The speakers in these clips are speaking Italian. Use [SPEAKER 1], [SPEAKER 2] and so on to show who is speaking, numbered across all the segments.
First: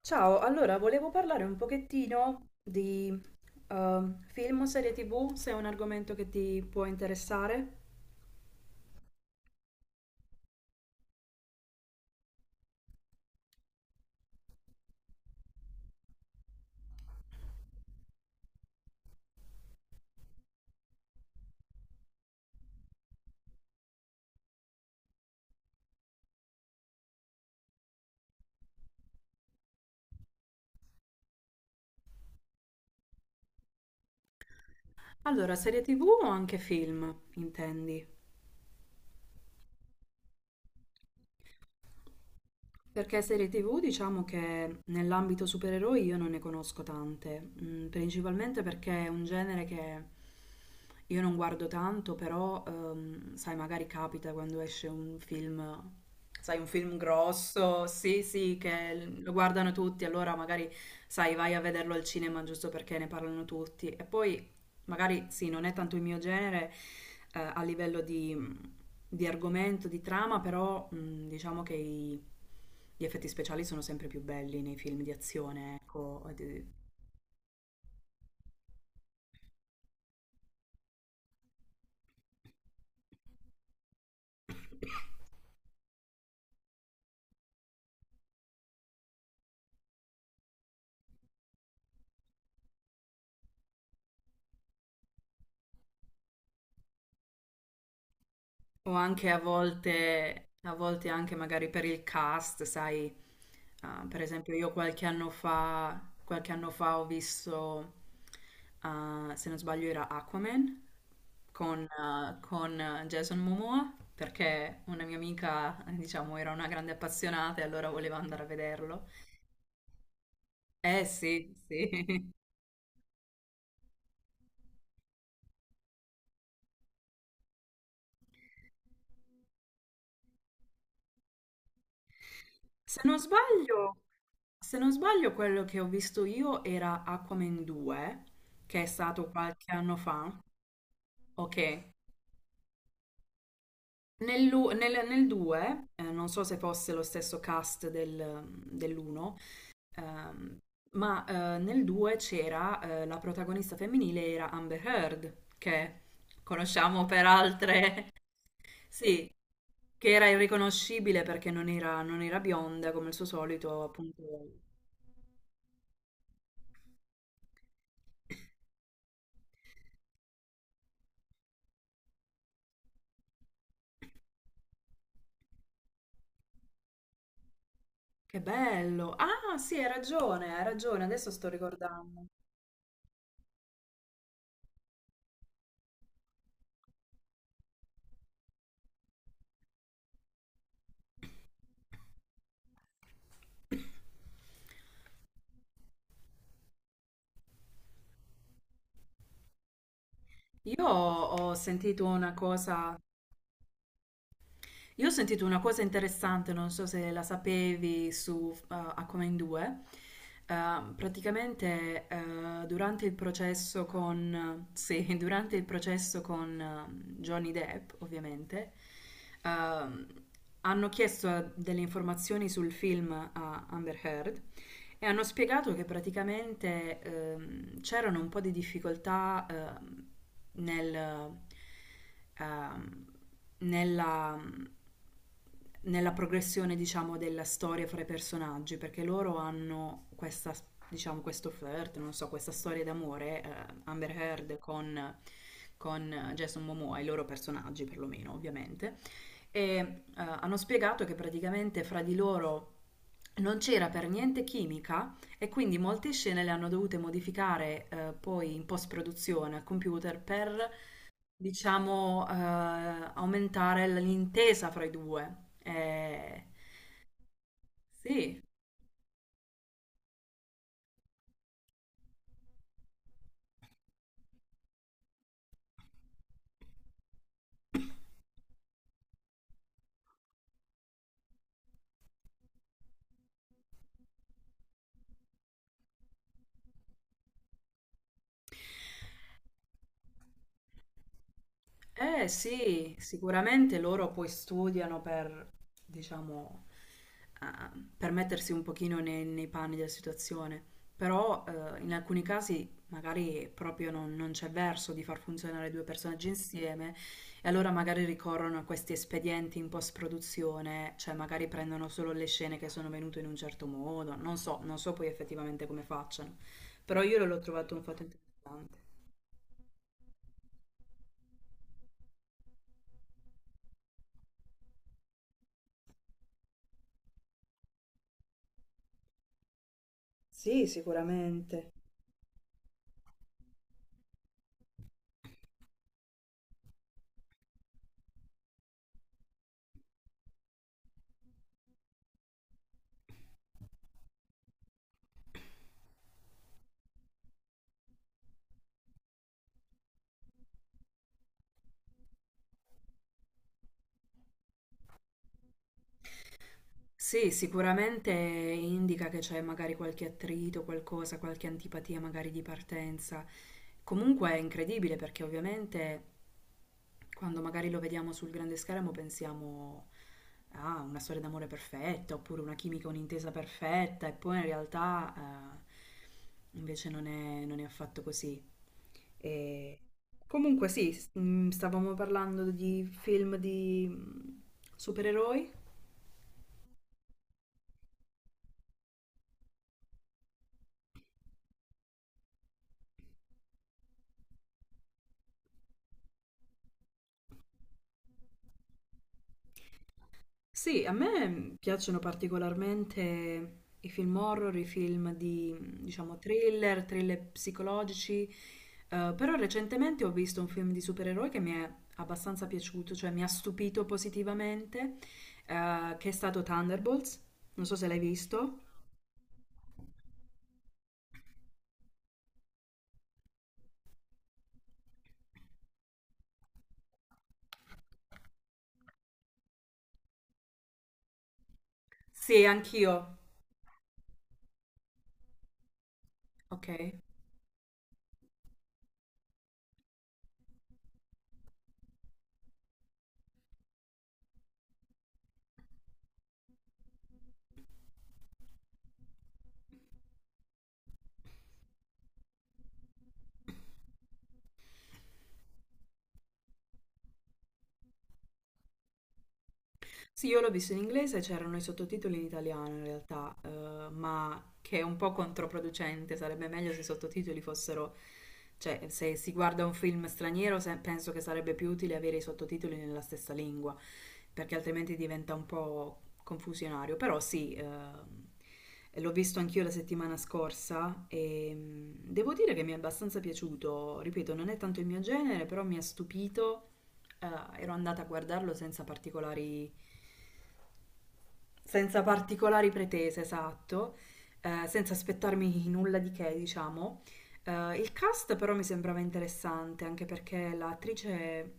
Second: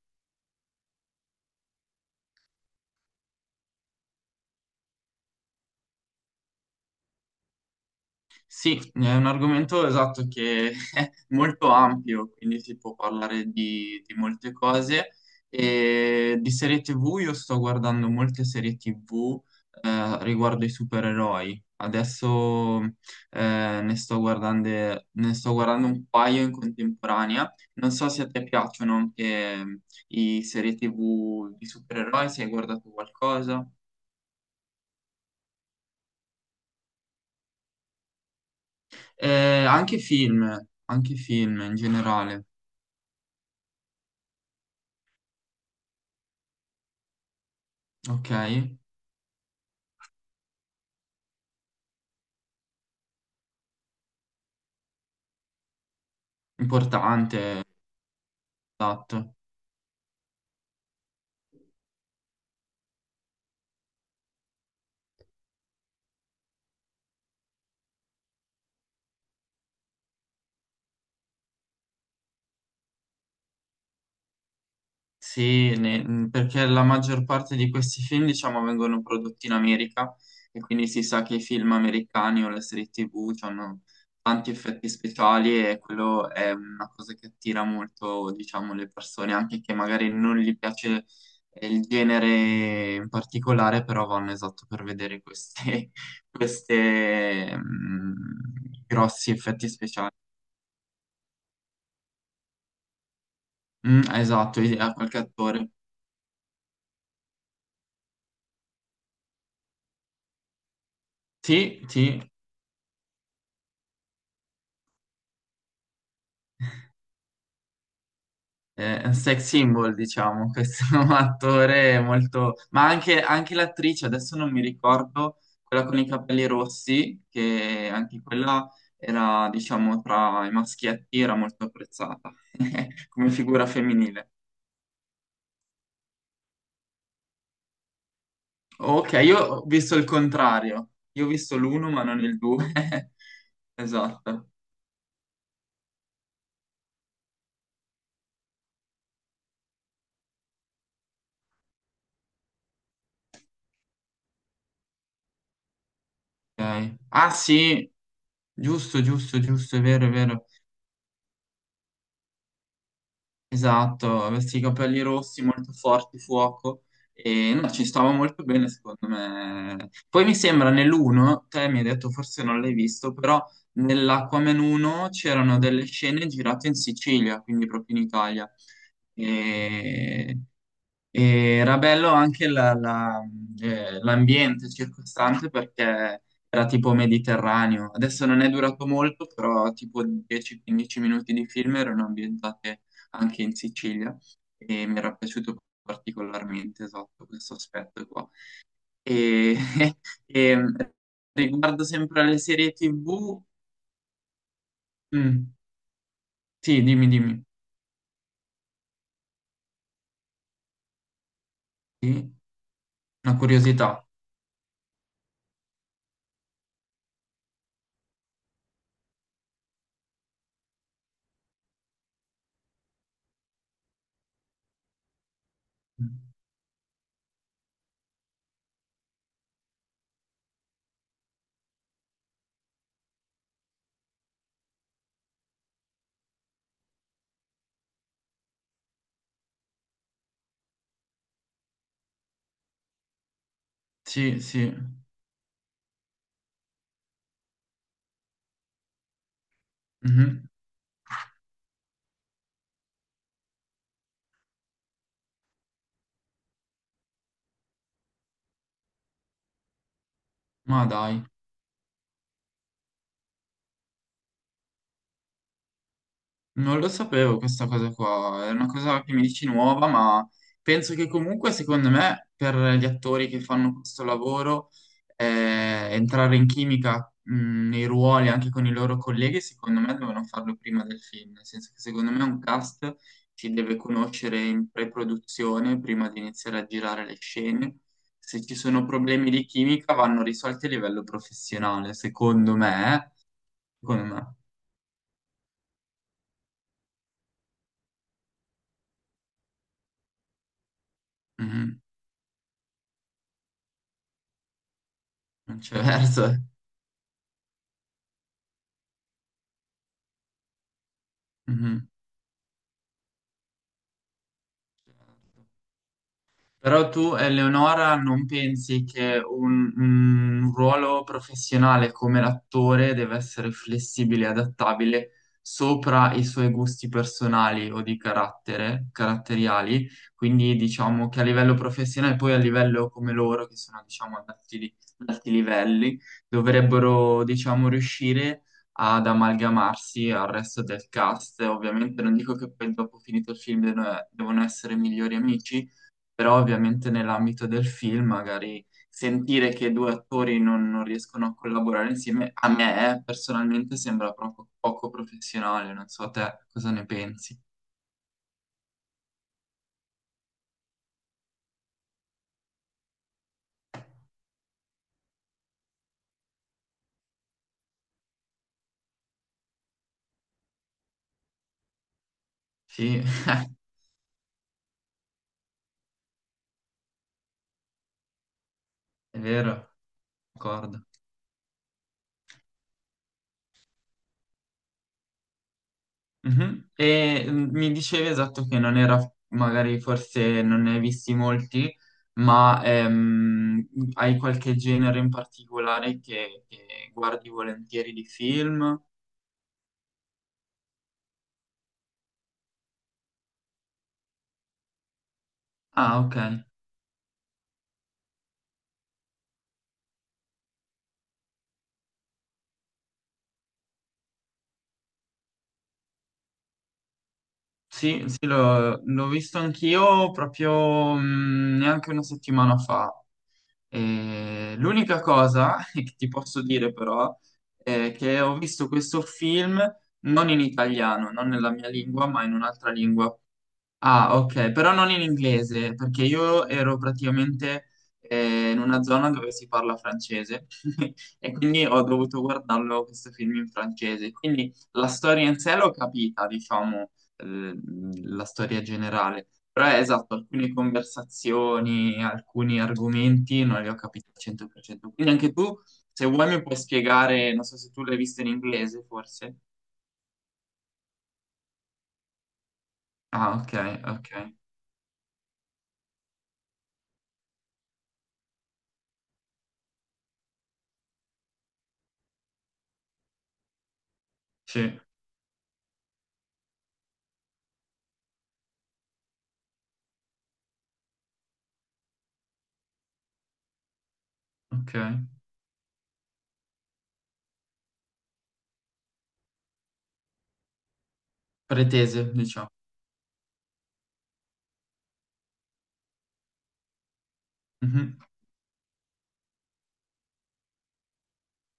[SPEAKER 1] Ciao, allora volevo parlare un pochettino di eh, film o serie TV, se è un argomento che ti può interessare.
[SPEAKER 2] Sì, è un argomento esatto che è molto ampio, quindi si può parlare di molte cose. E di serie TV io sto guardando molte serie TV riguardo ai supereroi. Adesso eh, ne sto guardando, ne sto guardando un paio in contemporanea. Non so se a te piacciono anche i serie TV di supereroi, se hai guardato qualcosa.
[SPEAKER 1] Allora, serie TV o anche film, intendi?
[SPEAKER 2] Eh, anche film, anche film in generale,
[SPEAKER 1] Perché serie TV diciamo che nell'ambito supereroi io non ne conosco tante,
[SPEAKER 2] ok?
[SPEAKER 1] principalmente perché è un genere che io non guardo tanto, però sai, magari capita quando esce un film, sai, un film
[SPEAKER 2] Importante,
[SPEAKER 1] grosso, sì, sì, che lo
[SPEAKER 2] esatto.
[SPEAKER 1] guardano tutti, allora magari sai, vai a vederlo al cinema giusto perché ne parlano tutti. E poi magari sì, non è tanto il mio genere a livello di argomento, di trama, però diciamo che gli effetti speciali sono sempre più belli nei film di
[SPEAKER 2] Sì,
[SPEAKER 1] azione, ecco, o
[SPEAKER 2] perché la maggior parte di questi film, diciamo, vengono prodotti in America e quindi si sa che i film americani o le serie TV hanno tanti effetti speciali e quello è una cosa che attira molto, diciamo, le persone, anche che magari non gli piace il genere in particolare, però vanno esatto per vedere queste, queste, mm,
[SPEAKER 1] o anche
[SPEAKER 2] grossi effetti speciali.
[SPEAKER 1] a volte anche magari per il cast, sai.
[SPEAKER 2] Mm,
[SPEAKER 1] Ah, per esempio,
[SPEAKER 2] esatto,
[SPEAKER 1] io
[SPEAKER 2] a
[SPEAKER 1] qualche
[SPEAKER 2] qualche
[SPEAKER 1] anno
[SPEAKER 2] attore.
[SPEAKER 1] fa, ah, se non sbaglio, era Aquaman
[SPEAKER 2] Sì,
[SPEAKER 1] con,
[SPEAKER 2] sì,
[SPEAKER 1] con, Jason Momoa, perché una mia amica, diciamo, era una grande appassionata e allora voleva andare a
[SPEAKER 2] è
[SPEAKER 1] vederlo.
[SPEAKER 2] un sex symbol, diciamo, questo
[SPEAKER 1] Eh sì,
[SPEAKER 2] attore
[SPEAKER 1] sì.
[SPEAKER 2] molto. Ma anche l'attrice, adesso non mi ricordo, quella con i capelli rossi, che anche quella era, diciamo, tra i maschietti, era molto apprezzata
[SPEAKER 1] Se non
[SPEAKER 2] come figura
[SPEAKER 1] sbaglio,
[SPEAKER 2] femminile.
[SPEAKER 1] se non sbaglio, quello che ho visto io era Aquaman 2, che è
[SPEAKER 2] Ok,
[SPEAKER 1] stato
[SPEAKER 2] io ho
[SPEAKER 1] qualche anno
[SPEAKER 2] visto il
[SPEAKER 1] fa.
[SPEAKER 2] contrario, io ho visto
[SPEAKER 1] Ok.
[SPEAKER 2] l'uno ma non il due. Esatto.
[SPEAKER 1] Nel 2, non so se fosse lo stesso cast dell'1, ma nel 2 c'era la protagonista femminile era Amber Heard, che
[SPEAKER 2] Ok.
[SPEAKER 1] conosciamo per
[SPEAKER 2] Ah, sì,
[SPEAKER 1] altre...
[SPEAKER 2] giusto,
[SPEAKER 1] Sì,
[SPEAKER 2] giusto, giusto, è vero,
[SPEAKER 1] che
[SPEAKER 2] è
[SPEAKER 1] era
[SPEAKER 2] vero.
[SPEAKER 1] irriconoscibile perché non era, non era bionda come il suo solito, appunto.
[SPEAKER 2] Esatto, questi capelli rossi molto forti, fuoco, e no, ci stava molto bene secondo me. Poi mi sembra nell'uno, te mi hai detto forse non l'hai visto, però nell'Aquaman 1 c'erano delle scene girate in Sicilia, quindi proprio in
[SPEAKER 1] Che
[SPEAKER 2] Italia.
[SPEAKER 1] bello! Ah, sì,
[SPEAKER 2] E
[SPEAKER 1] hai ragione, adesso sto
[SPEAKER 2] e era bello
[SPEAKER 1] ricordando.
[SPEAKER 2] anche l'ambiente circostante perché era tipo mediterraneo. Adesso non è durato molto, però tipo 10-15 minuti di film erano ambientate anche in Sicilia e mi era piaciuto particolarmente, esatto, questo aspetto qua. E, e mm,
[SPEAKER 1] Io ho
[SPEAKER 2] Riguardo
[SPEAKER 1] sentito
[SPEAKER 2] sempre
[SPEAKER 1] una
[SPEAKER 2] alle serie
[SPEAKER 1] cosa
[SPEAKER 2] TV,
[SPEAKER 1] Io ho sentito
[SPEAKER 2] mm,
[SPEAKER 1] una cosa interessante, non
[SPEAKER 2] sì,
[SPEAKER 1] so
[SPEAKER 2] dimmi,
[SPEAKER 1] se la
[SPEAKER 2] dimmi,
[SPEAKER 1] sapevi, su A Come in Due. Praticamente
[SPEAKER 2] sì,
[SPEAKER 1] durante il
[SPEAKER 2] una
[SPEAKER 1] processo
[SPEAKER 2] curiosità.
[SPEAKER 1] con, sì, durante il processo con Johnny Depp, ovviamente, ehm, hanno chiesto delle informazioni sul film a Amber Heard e hanno spiegato che
[SPEAKER 2] Mm,
[SPEAKER 1] praticamente c'erano un po' di difficoltà nel, ehm, nella, nella progressione, diciamo, della storia fra i personaggi, perché loro hanno questa, diciamo, questo flirt, non so, questa storia d'amore, Amber
[SPEAKER 2] sì,
[SPEAKER 1] Heard
[SPEAKER 2] sì,
[SPEAKER 1] con Jason Momoa, i loro personaggi perlomeno, ovviamente e
[SPEAKER 2] mhm,
[SPEAKER 1] hanno spiegato che praticamente fra di loro non c'era per niente chimica e quindi molte scene le hanno dovute modificare poi in post-produzione al computer per,
[SPEAKER 2] ma dai.
[SPEAKER 1] diciamo, aumentare l'intesa fra i due. Eh,
[SPEAKER 2] Non lo sapevo questa cosa
[SPEAKER 1] sì,
[SPEAKER 2] qua, è una cosa che mi dici nuova, ma penso che comunque, secondo me, per gli attori che fanno questo lavoro, entrare in chimica, nei ruoli anche con i loro colleghi, secondo me devono farlo prima del film, nel senso che secondo me un cast si deve conoscere in pre-produzione prima di iniziare a girare le scene. Se ci sono problemi di chimica vanno risolti a livello professionale,
[SPEAKER 1] Eh
[SPEAKER 2] secondo
[SPEAKER 1] sì,
[SPEAKER 2] me, eh.
[SPEAKER 1] sicuramente
[SPEAKER 2] Secondo
[SPEAKER 1] loro poi
[SPEAKER 2] me.
[SPEAKER 1] studiano per, diciamo, per mettersi un pochino nei, nei panni della situazione, però
[SPEAKER 2] Mhm.
[SPEAKER 1] in alcuni casi magari proprio non, non c'è verso di far
[SPEAKER 2] Non
[SPEAKER 1] funzionare
[SPEAKER 2] c'è
[SPEAKER 1] due personaggi
[SPEAKER 2] verso.
[SPEAKER 1] insieme e allora magari ricorrono a questi espedienti in post-produzione, cioè magari
[SPEAKER 2] Mhm.
[SPEAKER 1] prendono solo le scene che sono venute in un certo modo, non so, non so poi
[SPEAKER 2] Certo.
[SPEAKER 1] effettivamente come facciano,
[SPEAKER 2] Però
[SPEAKER 1] però
[SPEAKER 2] tu,
[SPEAKER 1] io l'ho trovato un
[SPEAKER 2] Eleonora,
[SPEAKER 1] fatto interessante.
[SPEAKER 2] non pensi che un ruolo professionale come l'attore deve essere flessibile e adattabile sopra i suoi gusti personali o di carattere, caratteriali? Quindi
[SPEAKER 1] Sì,
[SPEAKER 2] diciamo che a livello
[SPEAKER 1] sicuramente.
[SPEAKER 2] professionale, poi a livello come loro, che sono diciamo ad alti livelli, dovrebbero diciamo riuscire ad amalgamarsi al resto del cast. Ovviamente non dico che poi dopo finito il film devono essere migliori amici, però ovviamente nell'ambito del film magari sentire che due attori non riescono a collaborare insieme, a me personalmente sembra proprio poco professionale, non so te cosa ne
[SPEAKER 1] Sì,
[SPEAKER 2] pensi.
[SPEAKER 1] sicuramente indica che c'è magari qualche attrito, qualcosa, qualche antipatia magari di partenza. Comunque è incredibile perché ovviamente quando magari lo vediamo sul grande schermo pensiamo a una storia d'amore perfetta oppure una chimica,
[SPEAKER 2] Sì,
[SPEAKER 1] un'intesa perfetta e poi in realtà invece non è, non è affatto così.
[SPEAKER 2] è vero,
[SPEAKER 1] E Comunque
[SPEAKER 2] d'accordo.
[SPEAKER 1] sì, stavamo parlando di film di supereroi.
[SPEAKER 2] Mhm. E mi dicevi esatto che non era, magari forse non ne hai visti molti, ma hai qualche genere in particolare che guardi volentieri di film?
[SPEAKER 1] Sì, a me piacciono particolarmente i film horror, i film di,
[SPEAKER 2] Ah, ok.
[SPEAKER 1] diciamo, thriller, thriller psicologici, però recentemente ho visto un film di supereroi che mi è abbastanza piaciuto, cioè mi ha stupito positivamente, che è stato Thunderbolts. Non so se l'hai
[SPEAKER 2] Sì, sì,
[SPEAKER 1] visto.
[SPEAKER 2] l'ho visto anch'io proprio neanche una settimana fa. E l'unica cosa che ti posso dire però è che ho visto questo film non in italiano, non nella mia lingua, ma in
[SPEAKER 1] Sì,
[SPEAKER 2] un'altra
[SPEAKER 1] anch'io.
[SPEAKER 2] lingua. Ah, ok, però non in inglese, perché io ero
[SPEAKER 1] Ok.
[SPEAKER 2] praticamente in una zona dove si parla francese e quindi ho dovuto guardarlo questo film in francese. Quindi la storia in sé l'ho capita, diciamo, eh, la storia generale, però è esatto, alcune conversazioni, alcuni argomenti non li ho capiti al 100%. Quindi anche tu, se vuoi, mi puoi spiegare, non so se tu l'hai visto in inglese, forse.
[SPEAKER 1] Sì, io l'ho visto in inglese, c'erano i sottotitoli in italiano in realtà,
[SPEAKER 2] Ah, ok, ok,
[SPEAKER 1] ma che è un po' controproducente, sarebbe meglio se i sottotitoli fossero, cioè se si guarda un film straniero penso che sarebbe più utile avere i sottotitoli nella stessa lingua, perché
[SPEAKER 2] sì,
[SPEAKER 1] altrimenti diventa un po' confusionario. Però sì, l'ho visto anch'io la settimana scorsa e devo dire che mi è abbastanza piaciuto, ripeto, non è
[SPEAKER 2] ok.
[SPEAKER 1] tanto il mio genere, però mi ha stupito ero andata a guardarlo senza particolari, senza
[SPEAKER 2] Pretese, diciamo.
[SPEAKER 1] particolari pretese, esatto, senza aspettarmi nulla di che, diciamo. Il
[SPEAKER 2] Mhm.
[SPEAKER 1] cast però mi sembrava interessante, anche perché l'attrice,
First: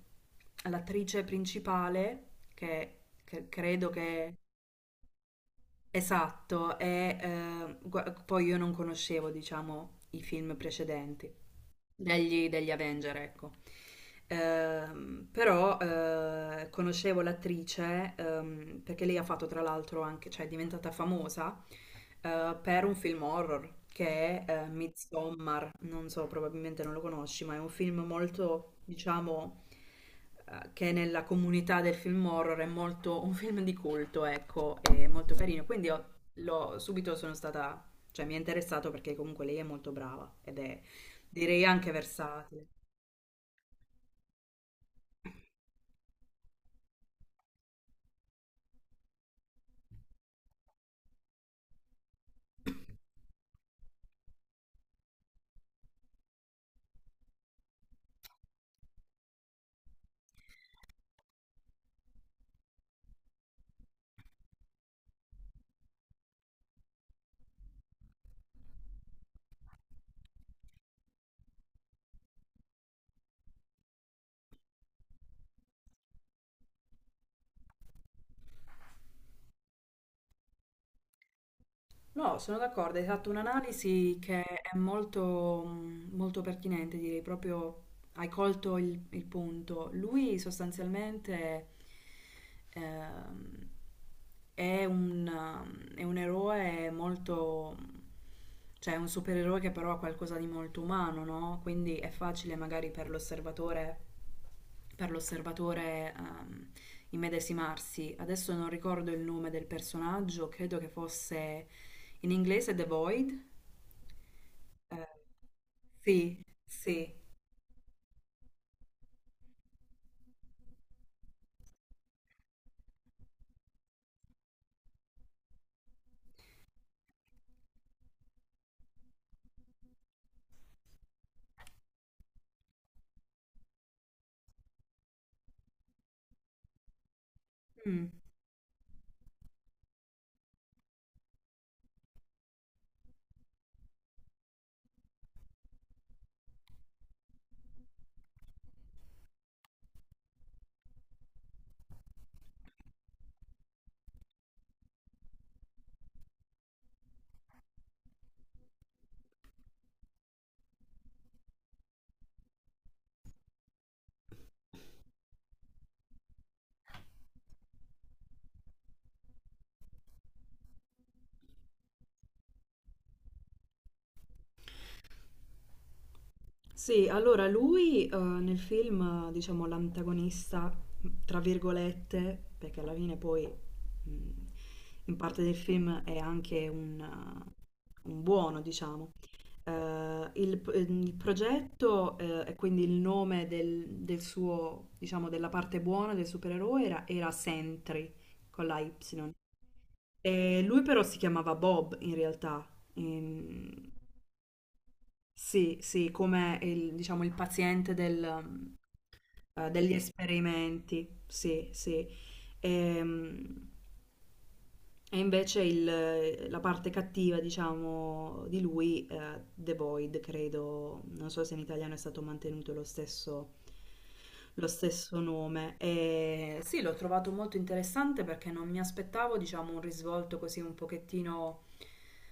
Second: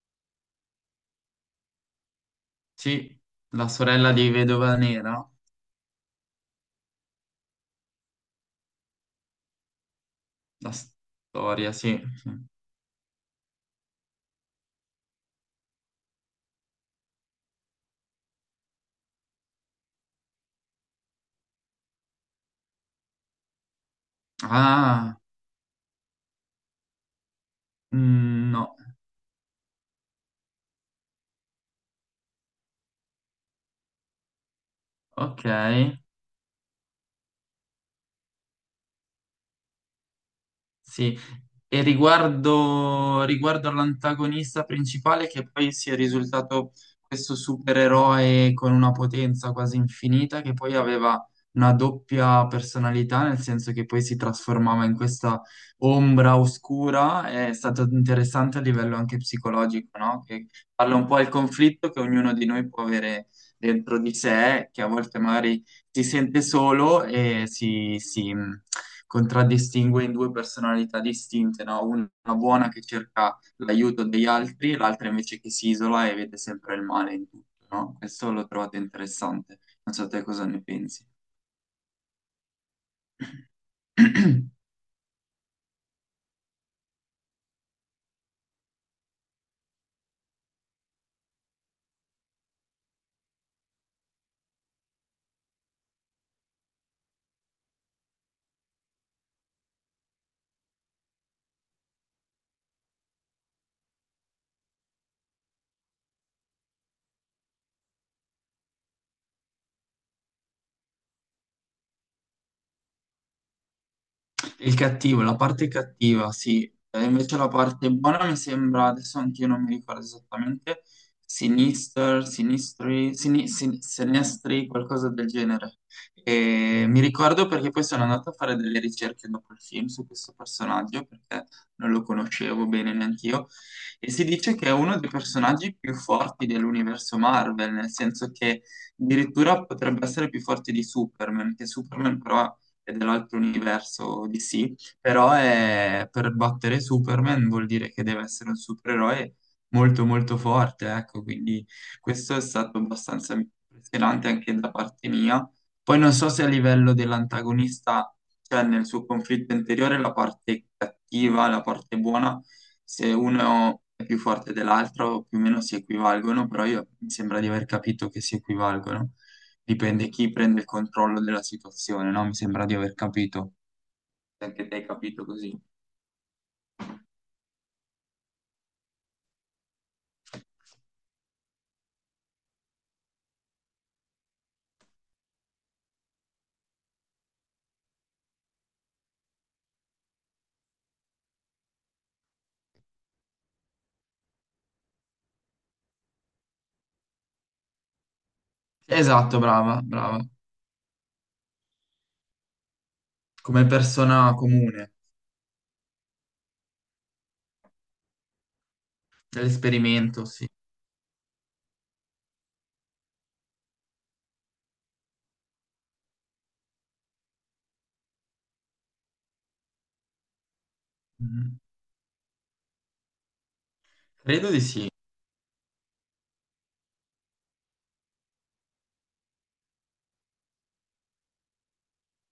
[SPEAKER 1] l'attrice principale,
[SPEAKER 2] Sì,
[SPEAKER 1] che
[SPEAKER 2] la
[SPEAKER 1] credo
[SPEAKER 2] sorella di
[SPEAKER 1] che...
[SPEAKER 2] Vedova Nera,
[SPEAKER 1] Esatto, è, poi io non conoscevo, diciamo, i film
[SPEAKER 2] la
[SPEAKER 1] precedenti
[SPEAKER 2] storia, sì, sì.
[SPEAKER 1] degli, degli Avenger, ecco. Però conoscevo l'attrice perché lei ha fatto tra l'altro anche, cioè è diventata famosa per un film horror che è
[SPEAKER 2] Ah,
[SPEAKER 1] Midsommar, non so, probabilmente non lo conosci, ma è un film
[SPEAKER 2] mm,
[SPEAKER 1] molto,
[SPEAKER 2] no,
[SPEAKER 1] diciamo, che nella comunità del film horror è molto un film di culto, ecco, è molto
[SPEAKER 2] ok.
[SPEAKER 1] carino. Quindi subito sono stata, cioè mi è interessato perché comunque lei è molto brava ed è
[SPEAKER 2] Sì,
[SPEAKER 1] direi
[SPEAKER 2] e
[SPEAKER 1] anche versatile.
[SPEAKER 2] riguardo all'antagonista principale che poi si è risultato questo supereroe con una potenza quasi infinita che poi aveva una doppia personalità, nel senso che poi si trasformava in questa ombra oscura, è stato interessante a livello anche psicologico, no? Che parla un po' del conflitto che ognuno di noi può avere dentro di sé, che a volte magari si sente solo e si contraddistingue in due personalità distinte, no? Una buona che cerca l'aiuto degli altri, e l'altra invece che si isola e vede sempre il male in tutto, no? Questo l'ho trovato interessante. Non so te cosa ne pensi.
[SPEAKER 1] No, sono d'accordo, hai fatto un'analisi che è molto, molto pertinente, direi proprio hai colto il punto. Lui sostanzialmente ehm, è un eroe molto, cioè è un supereroe che però ha qualcosa di molto umano, no? Quindi è facile magari per l'osservatore per l'osservatore ehm, immedesimarsi. Adesso non ricordo il nome del personaggio, credo che fosse in inglese The Void?
[SPEAKER 2] Il
[SPEAKER 1] Eh,
[SPEAKER 2] cattivo, la parte cattiva,
[SPEAKER 1] sì,
[SPEAKER 2] sì. E
[SPEAKER 1] sì.
[SPEAKER 2] invece la parte buona mi sembra, adesso anch'io non mi ricordo esattamente, Sinister, Sinistri, Sinestri, qualcosa del genere. E mi ricordo perché poi sono andato a fare delle ricerche dopo il film su questo personaggio, perché non lo conoscevo bene neanche io, e si dice che è uno dei personaggi più forti dell'universo Marvel, nel
[SPEAKER 1] Mm.
[SPEAKER 2] senso che addirittura potrebbe essere più forte di Superman, che Superman però e dell'altro universo DC, però per battere Superman vuol dire che deve essere un supereroe molto molto forte, ecco, quindi questo è stato abbastanza impressionante anche da parte mia. Poi non so se a livello dell'antagonista, cioè nel suo conflitto interiore, la parte cattiva, la parte buona, se uno è più forte dell'altro, più o meno si equivalgono, però io mi sembra di aver capito che si equivalgono. Dipende chi prende il controllo della situazione, no? Mi sembra di aver capito. Anche te hai capito così.
[SPEAKER 1] Sì, allora lui nel film, diciamo, l'antagonista, tra virgolette, perché alla fine poi in parte del film è anche un buono, diciamo. Il progetto e quindi il nome del, del suo, diciamo, della parte buona del supereroe era, era Sentry con la Y.
[SPEAKER 2] Esatto, brava, brava.
[SPEAKER 1] E lui però si chiamava Bob in realtà.
[SPEAKER 2] Come
[SPEAKER 1] Ehm,
[SPEAKER 2] persona comune,
[SPEAKER 1] sì, sì, come il, diciamo, il paziente del, degli
[SPEAKER 2] dell'esperimento, sì.
[SPEAKER 1] esperimenti, sì, sì. Ehm, invece la parte cattiva, diciamo, di lui, The Void, credo, non so se
[SPEAKER 2] Mhm.
[SPEAKER 1] in italiano è stato mantenuto
[SPEAKER 2] Credo di
[SPEAKER 1] lo
[SPEAKER 2] sì.
[SPEAKER 1] stesso nome. E sì, l'ho trovato molto interessante perché non mi aspettavo, diciamo, un risvolto così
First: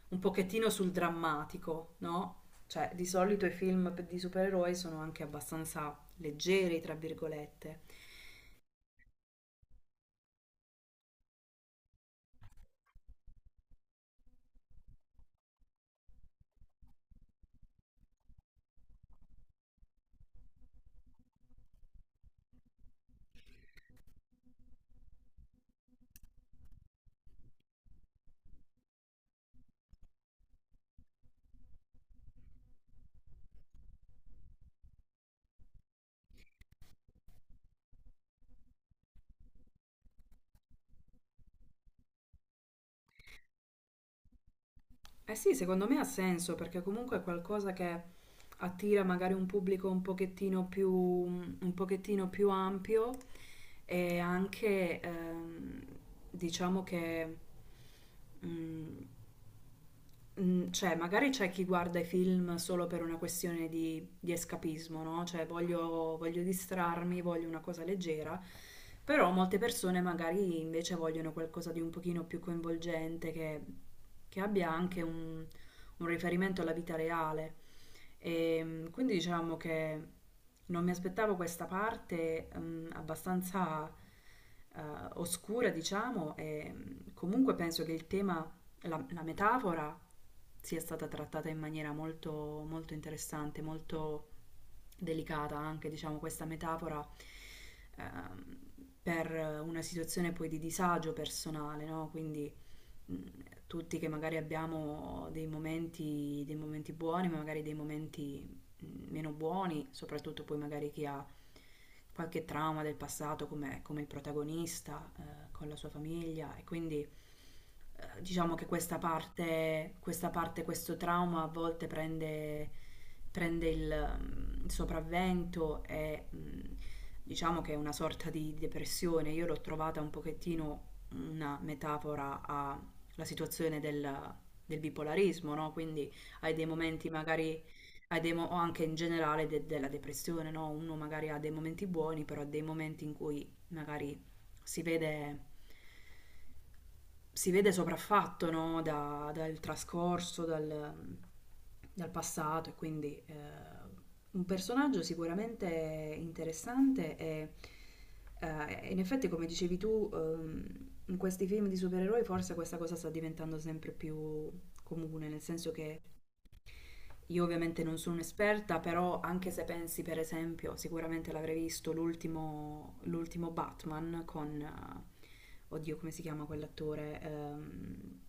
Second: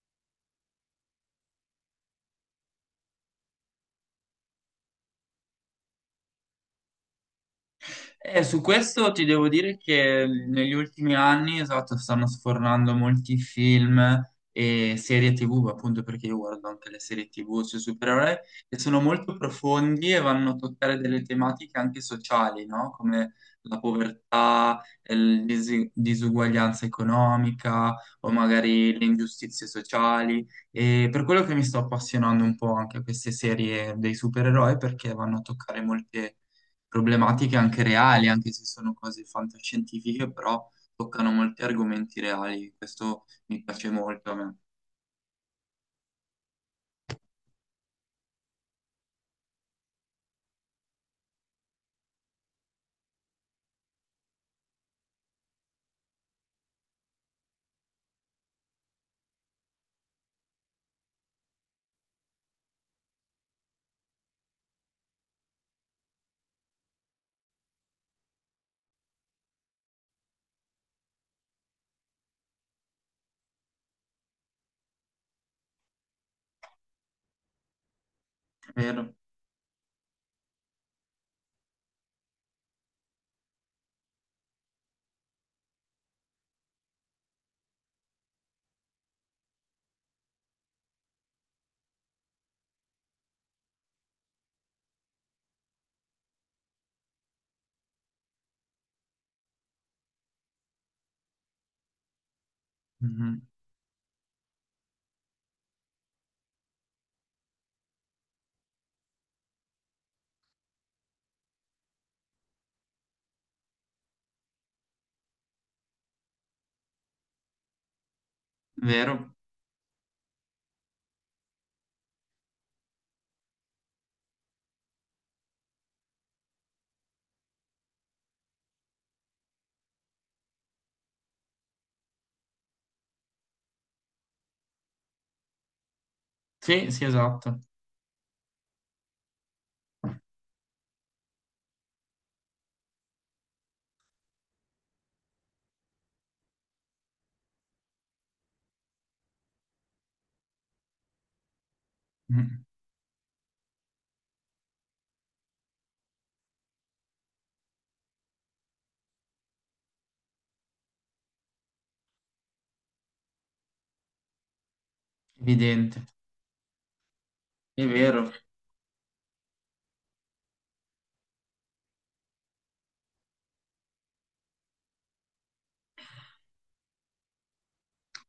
[SPEAKER 1] un pochettino sul drammatico, no? Cioè, di solito i film di supereroi sono anche abbastanza leggeri, tra virgolette.
[SPEAKER 2] Su questo ti devo dire che negli ultimi anni, esatto, stanno sfornando molti film e serie TV, ma appunto perché io guardo anche le serie TV sui supereroi, che sono molto profondi e vanno a toccare delle tematiche anche sociali, no? Come la povertà, la disuguaglianza economica o magari le ingiustizie sociali. E per quello che mi sto appassionando un po' anche a queste serie dei supereroi, perché vanno a toccare molte problematiche anche reali, anche se sono cose fantascientifiche, però toccano molti argomenti reali. Questo mi piace molto a me.
[SPEAKER 1] Eh sì, secondo me ha senso perché comunque è qualcosa che attira magari un pubblico un pochettino più ampio e anche diciamo che mm, cioè, magari c'è chi guarda i film solo per una questione di escapismo, no? Cioè, voglio, voglio distrarmi, voglio una cosa leggera, però molte persone magari invece vogliono qualcosa di un pochino più coinvolgente, che abbia anche un riferimento alla vita reale. Quindi
[SPEAKER 2] Vero.
[SPEAKER 1] diciamo che non mi aspettavo questa parte, abbastanza, eh, oscura, diciamo, e comunque penso che il tema, la metafora sia stata trattata in maniera molto, molto interessante, molto delicata anche, diciamo, questa metafora ehm, per una situazione poi di disagio personale, no? Quindi mh,
[SPEAKER 2] Mhm.
[SPEAKER 1] tutti che magari abbiamo dei momenti buoni, ma magari dei momenti meno buoni, soprattutto poi magari chi ha qualche trauma del passato come, come il protagonista con la sua famiglia e quindi diciamo che
[SPEAKER 2] Vero.
[SPEAKER 1] questa parte, questo trauma a volte prende, prende il, il sopravvento e diciamo che è una sorta di depressione. Io l'ho trovata un pochettino una metafora a la situazione del, del bipolarismo, no? Quindi hai dei
[SPEAKER 2] Sì, sì,
[SPEAKER 1] momenti
[SPEAKER 2] esatto.
[SPEAKER 1] magari, hai dei o anche in generale della depressione, no? Uno magari ha dei momenti buoni, però ha dei momenti in cui magari si vede si vede sopraffatto, no, dal trascorso, dal, dal
[SPEAKER 2] Mhm.
[SPEAKER 1] passato e quindi un personaggio sicuramente interessante e in effetti come dicevi tu in questi film di supereroi forse questa cosa sta diventando sempre più comune, nel senso che
[SPEAKER 2] Evidente,
[SPEAKER 1] io ovviamente
[SPEAKER 2] è
[SPEAKER 1] non sono
[SPEAKER 2] vero.
[SPEAKER 1] un'esperta, però anche se pensi per esempio, sicuramente l'avrei visto l'ultimo l'ultimo Batman con oddio, come si chiama quell'attore?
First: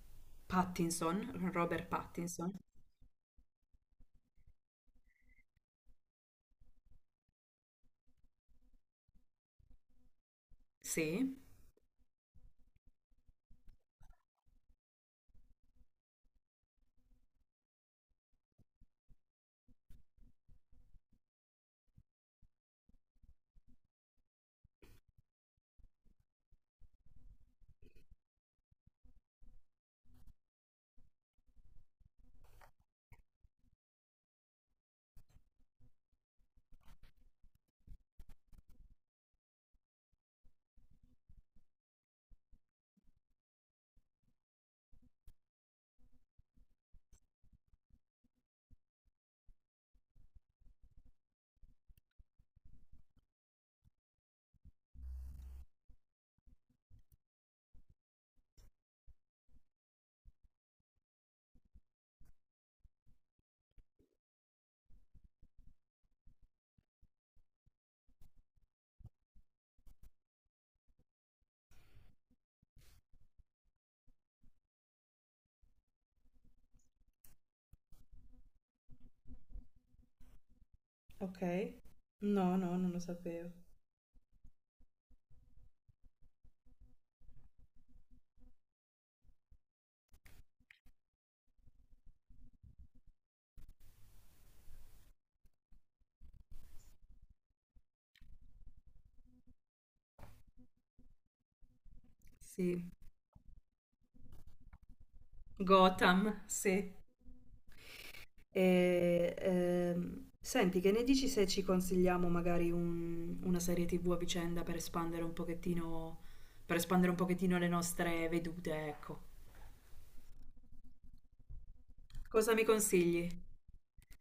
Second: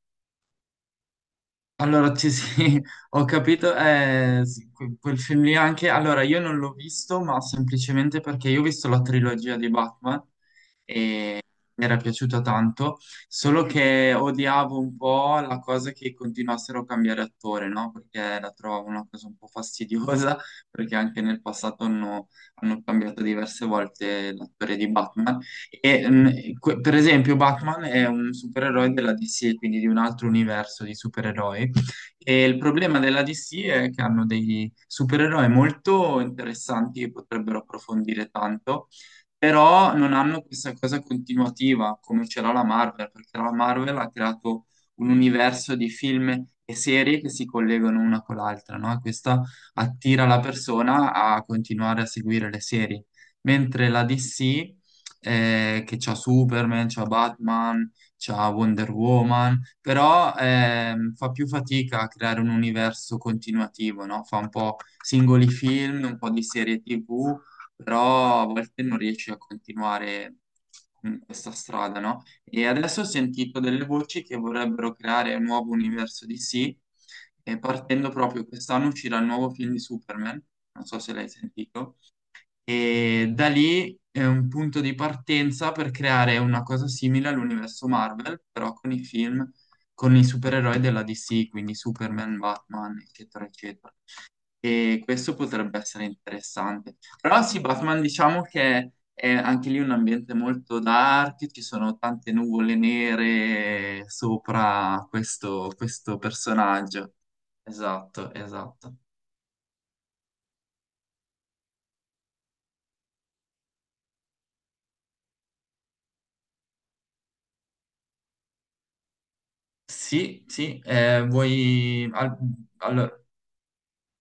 [SPEAKER 1] Pattinson, Robert
[SPEAKER 2] Allora, sì,
[SPEAKER 1] Pattinson.
[SPEAKER 2] sì, ho capito, sì, quel film lì anche, allora io non l'ho visto, ma semplicemente perché io ho visto la trilogia di Batman,
[SPEAKER 1] Sì.
[SPEAKER 2] mi era piaciuta tanto, solo che odiavo un po' la cosa che continuassero a cambiare attore, no? Perché la trovavo una cosa un po' fastidiosa, perché anche nel passato hanno cambiato diverse volte l'attore di Batman. E, mh, per esempio, Batman è un supereroe della DC, quindi di un altro universo di supereroi. E il problema della DC è che hanno dei supereroi molto interessanti che potrebbero approfondire tanto, però non hanno questa cosa continuativa come ce l'ha la Marvel, perché la Marvel ha creato un universo di film e serie che si collegano una con l'altra, no? E questa attira la persona a continuare a seguire le serie, mentre la DC, che c'ha Superman, c'ha Batman, c'ha Wonder Woman, però fa più fatica a creare un universo continuativo, no? Fa un po' singoli film, un po' di serie TV, però a volte non riesci a continuare in questa strada, no? E adesso ho sentito delle voci che vorrebbero creare un nuovo universo DC, e partendo proprio quest'anno uscirà il nuovo film di Superman, non so se l'hai
[SPEAKER 1] Ok.
[SPEAKER 2] sentito,
[SPEAKER 1] No, no, non lo
[SPEAKER 2] e da
[SPEAKER 1] sapevo.
[SPEAKER 2] lì è un punto di partenza per creare una cosa simile all'universo Marvel, però con i film, con i supereroi della DC, quindi Superman, Batman, eccetera, eccetera. E questo potrebbe essere interessante. Però sì, Batman diciamo che è anche lì un ambiente molto dark, ci sono tante nuvole
[SPEAKER 1] Sì.
[SPEAKER 2] nere sopra questo,
[SPEAKER 1] Gotham, sì.
[SPEAKER 2] personaggio. Esatto, esatto.
[SPEAKER 1] E, senti, che ne dici se ci consigliamo magari una serie TV a vicenda per espandere un pochettino, per espandere un pochettino le nostre vedute, ecco.
[SPEAKER 2] Sì, sì,
[SPEAKER 1] Cosa mi
[SPEAKER 2] allora,
[SPEAKER 1] consigli?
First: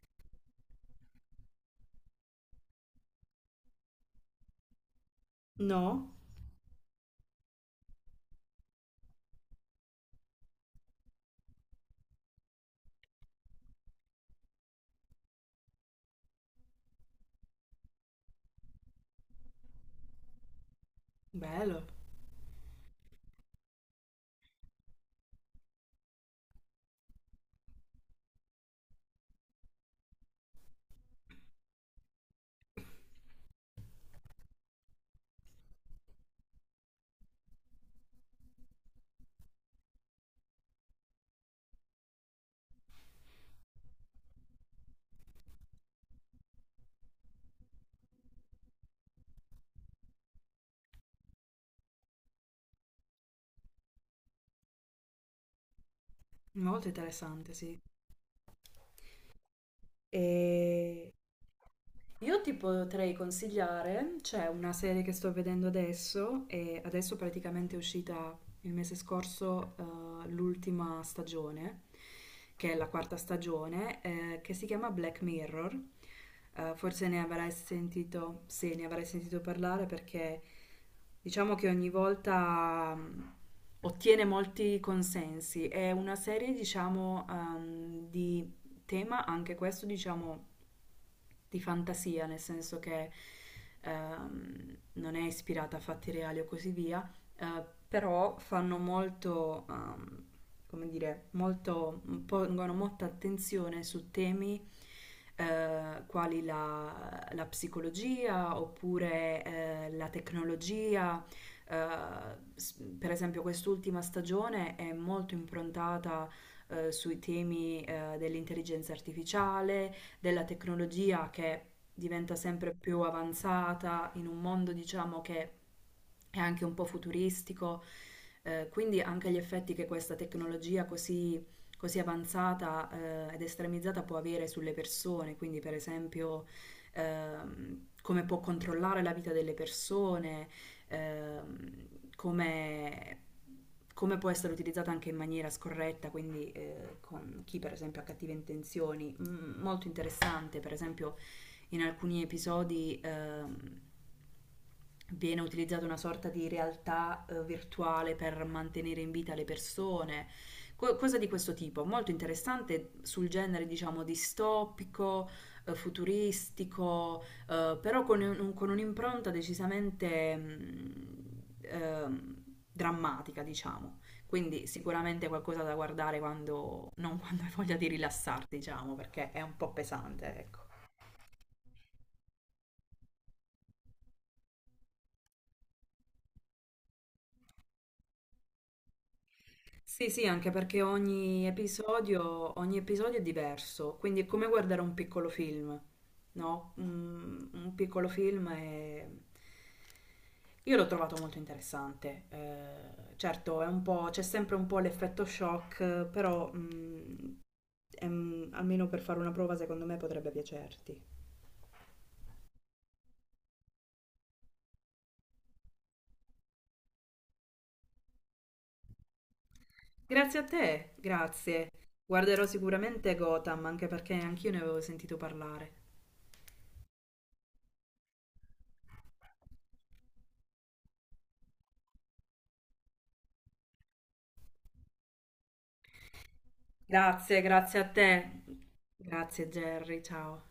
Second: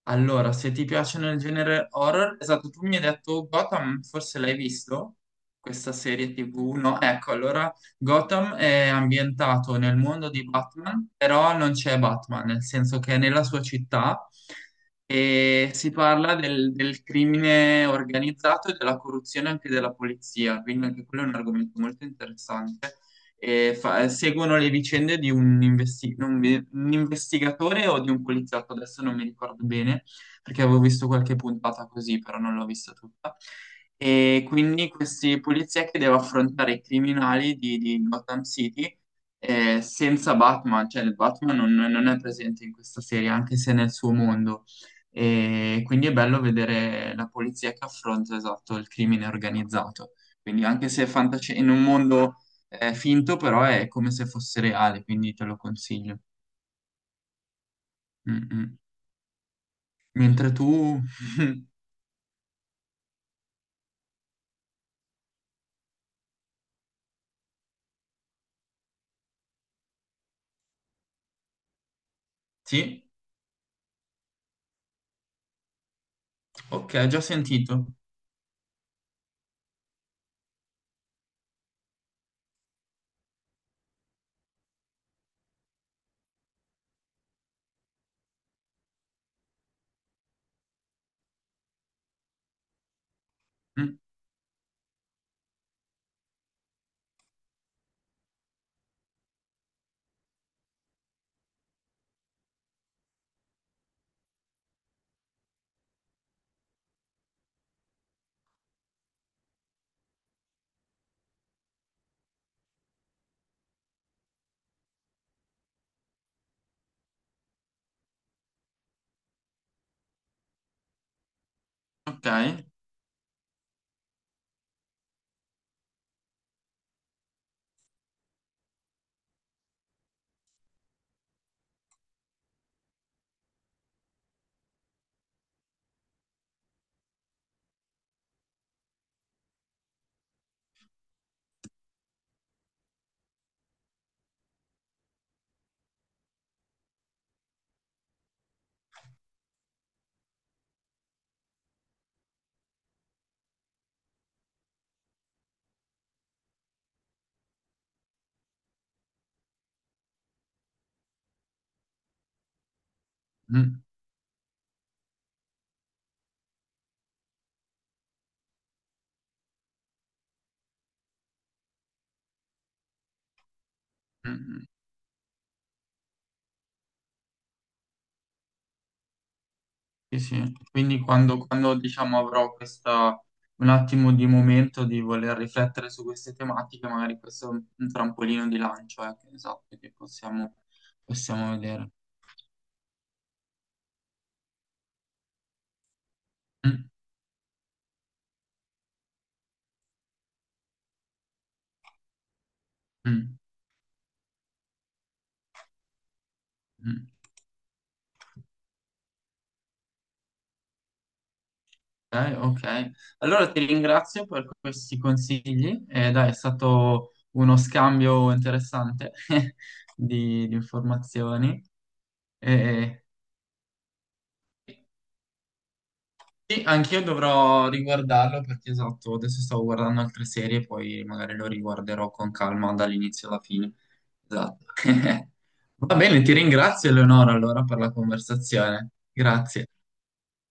[SPEAKER 2] Allora, se ti piacciono il genere horror, esatto, tu mi hai detto Gotham, forse l'hai visto? Questa
[SPEAKER 1] No?
[SPEAKER 2] serie TV, no? Ecco, allora Gotham è ambientato nel mondo di Batman, però non c'è Batman, nel senso che è nella sua città e si parla del crimine organizzato e della corruzione anche della polizia, quindi anche quello è un argomento
[SPEAKER 1] Bello,
[SPEAKER 2] molto interessante e seguono le vicende di un, investi- non mi- un investigatore o di un poliziotto, adesso non mi ricordo bene, perché avevo visto qualche puntata così, però non l'ho vista tutta. E quindi questi polizia che deve affrontare i criminali di Gotham City senza Batman, cioè il Batman non è presente in questa serie, anche se è nel suo mondo. E quindi è bello vedere la polizia che affronta, esatto, il crimine organizzato. Quindi anche se è fantascienza, in un mondo è finto, però è come se fosse reale, quindi te lo consiglio.
[SPEAKER 1] molto interessante, sì.
[SPEAKER 2] Mm, mm. Mentre tu...
[SPEAKER 1] E Io ti potrei consigliare, c'è una serie che sto vedendo adesso e adesso praticamente è uscita il mese scorso l'ultima stagione, che è la
[SPEAKER 2] Sì,
[SPEAKER 1] quarta stagione, che si chiama Black Mirror.
[SPEAKER 2] ok,
[SPEAKER 1] Forse ne
[SPEAKER 2] già
[SPEAKER 1] avrai
[SPEAKER 2] sentito.
[SPEAKER 1] sentito, sì, ne avrai sentito parlare perché diciamo che ogni volta ottiene molti consensi. È una serie, diciamo, di tema anche questo, diciamo, di fantasia, nel senso che
[SPEAKER 2] Mm,
[SPEAKER 1] non è ispirata a fatti reali o così via, però fanno molto, come dire, molto, pongono molta attenzione su temi quali la, la psicologia oppure la tecnologia. Per esempio, quest'ultima stagione è molto improntata sui temi dell'intelligenza artificiale, della tecnologia che
[SPEAKER 2] ok.
[SPEAKER 1] diventa sempre più avanzata in un mondo, diciamo, che è anche un po' futuristico. Quindi anche gli effetti che questa tecnologia così, così avanzata ed estremizzata può avere sulle persone, quindi per esempio come può controllare la vita delle persone, ehm, come, come può essere utilizzata anche in maniera scorretta, quindi con chi per esempio ha cattive intenzioni. Molto interessante, per esempio in alcuni episodi viene utilizzata una sorta di realtà virtuale per mantenere in vita le persone, cosa di questo tipo, molto interessante sul genere,
[SPEAKER 2] Mm,
[SPEAKER 1] diciamo, distopico, futuristico, però con, con un'impronta decisamente drammatica, diciamo.
[SPEAKER 2] mm, mm.
[SPEAKER 1] Quindi sicuramente qualcosa da guardare quando, non quando hai voglia di rilassarti, diciamo, perché è un po'
[SPEAKER 2] Sì,
[SPEAKER 1] pesante,
[SPEAKER 2] sì.
[SPEAKER 1] ecco.
[SPEAKER 2] Quindi diciamo, un attimo di momento di voler riflettere su queste tematiche, magari questo è un trampolino di lancio, ecco, esatto, che
[SPEAKER 1] Sì, sì, anche
[SPEAKER 2] possiamo,
[SPEAKER 1] perché
[SPEAKER 2] possiamo vedere.
[SPEAKER 1] ogni episodio è diverso, quindi è come guardare un piccolo film, no?
[SPEAKER 2] Mm,
[SPEAKER 1] Un piccolo film è... Io l'ho trovato molto interessante,
[SPEAKER 2] mm,
[SPEAKER 1] certo è un po', c'è sempre un po' l'effetto shock, però
[SPEAKER 2] mm.
[SPEAKER 1] è almeno per fare una prova secondo me potrebbe piacerti.
[SPEAKER 2] Ok. Ok. Allora ti ringrazio per questi consigli. Dai, è stato uno scambio interessante
[SPEAKER 1] Grazie a
[SPEAKER 2] di
[SPEAKER 1] te,
[SPEAKER 2] informazioni.
[SPEAKER 1] grazie. Guarderò
[SPEAKER 2] Eh,
[SPEAKER 1] sicuramente Gotham, anche perché anch'io ne avevo sentito parlare.
[SPEAKER 2] sì, anch'io dovrò riguardarlo perché esatto, adesso stavo guardando altre serie, poi magari lo riguarderò con calma dall'inizio alla fine. Esatto. Va bene, ti ringrazio Eleonora
[SPEAKER 1] Grazie,
[SPEAKER 2] allora per
[SPEAKER 1] grazie a
[SPEAKER 2] la
[SPEAKER 1] te.
[SPEAKER 2] conversazione.
[SPEAKER 1] Grazie
[SPEAKER 2] Grazie.
[SPEAKER 1] Gerry, ciao.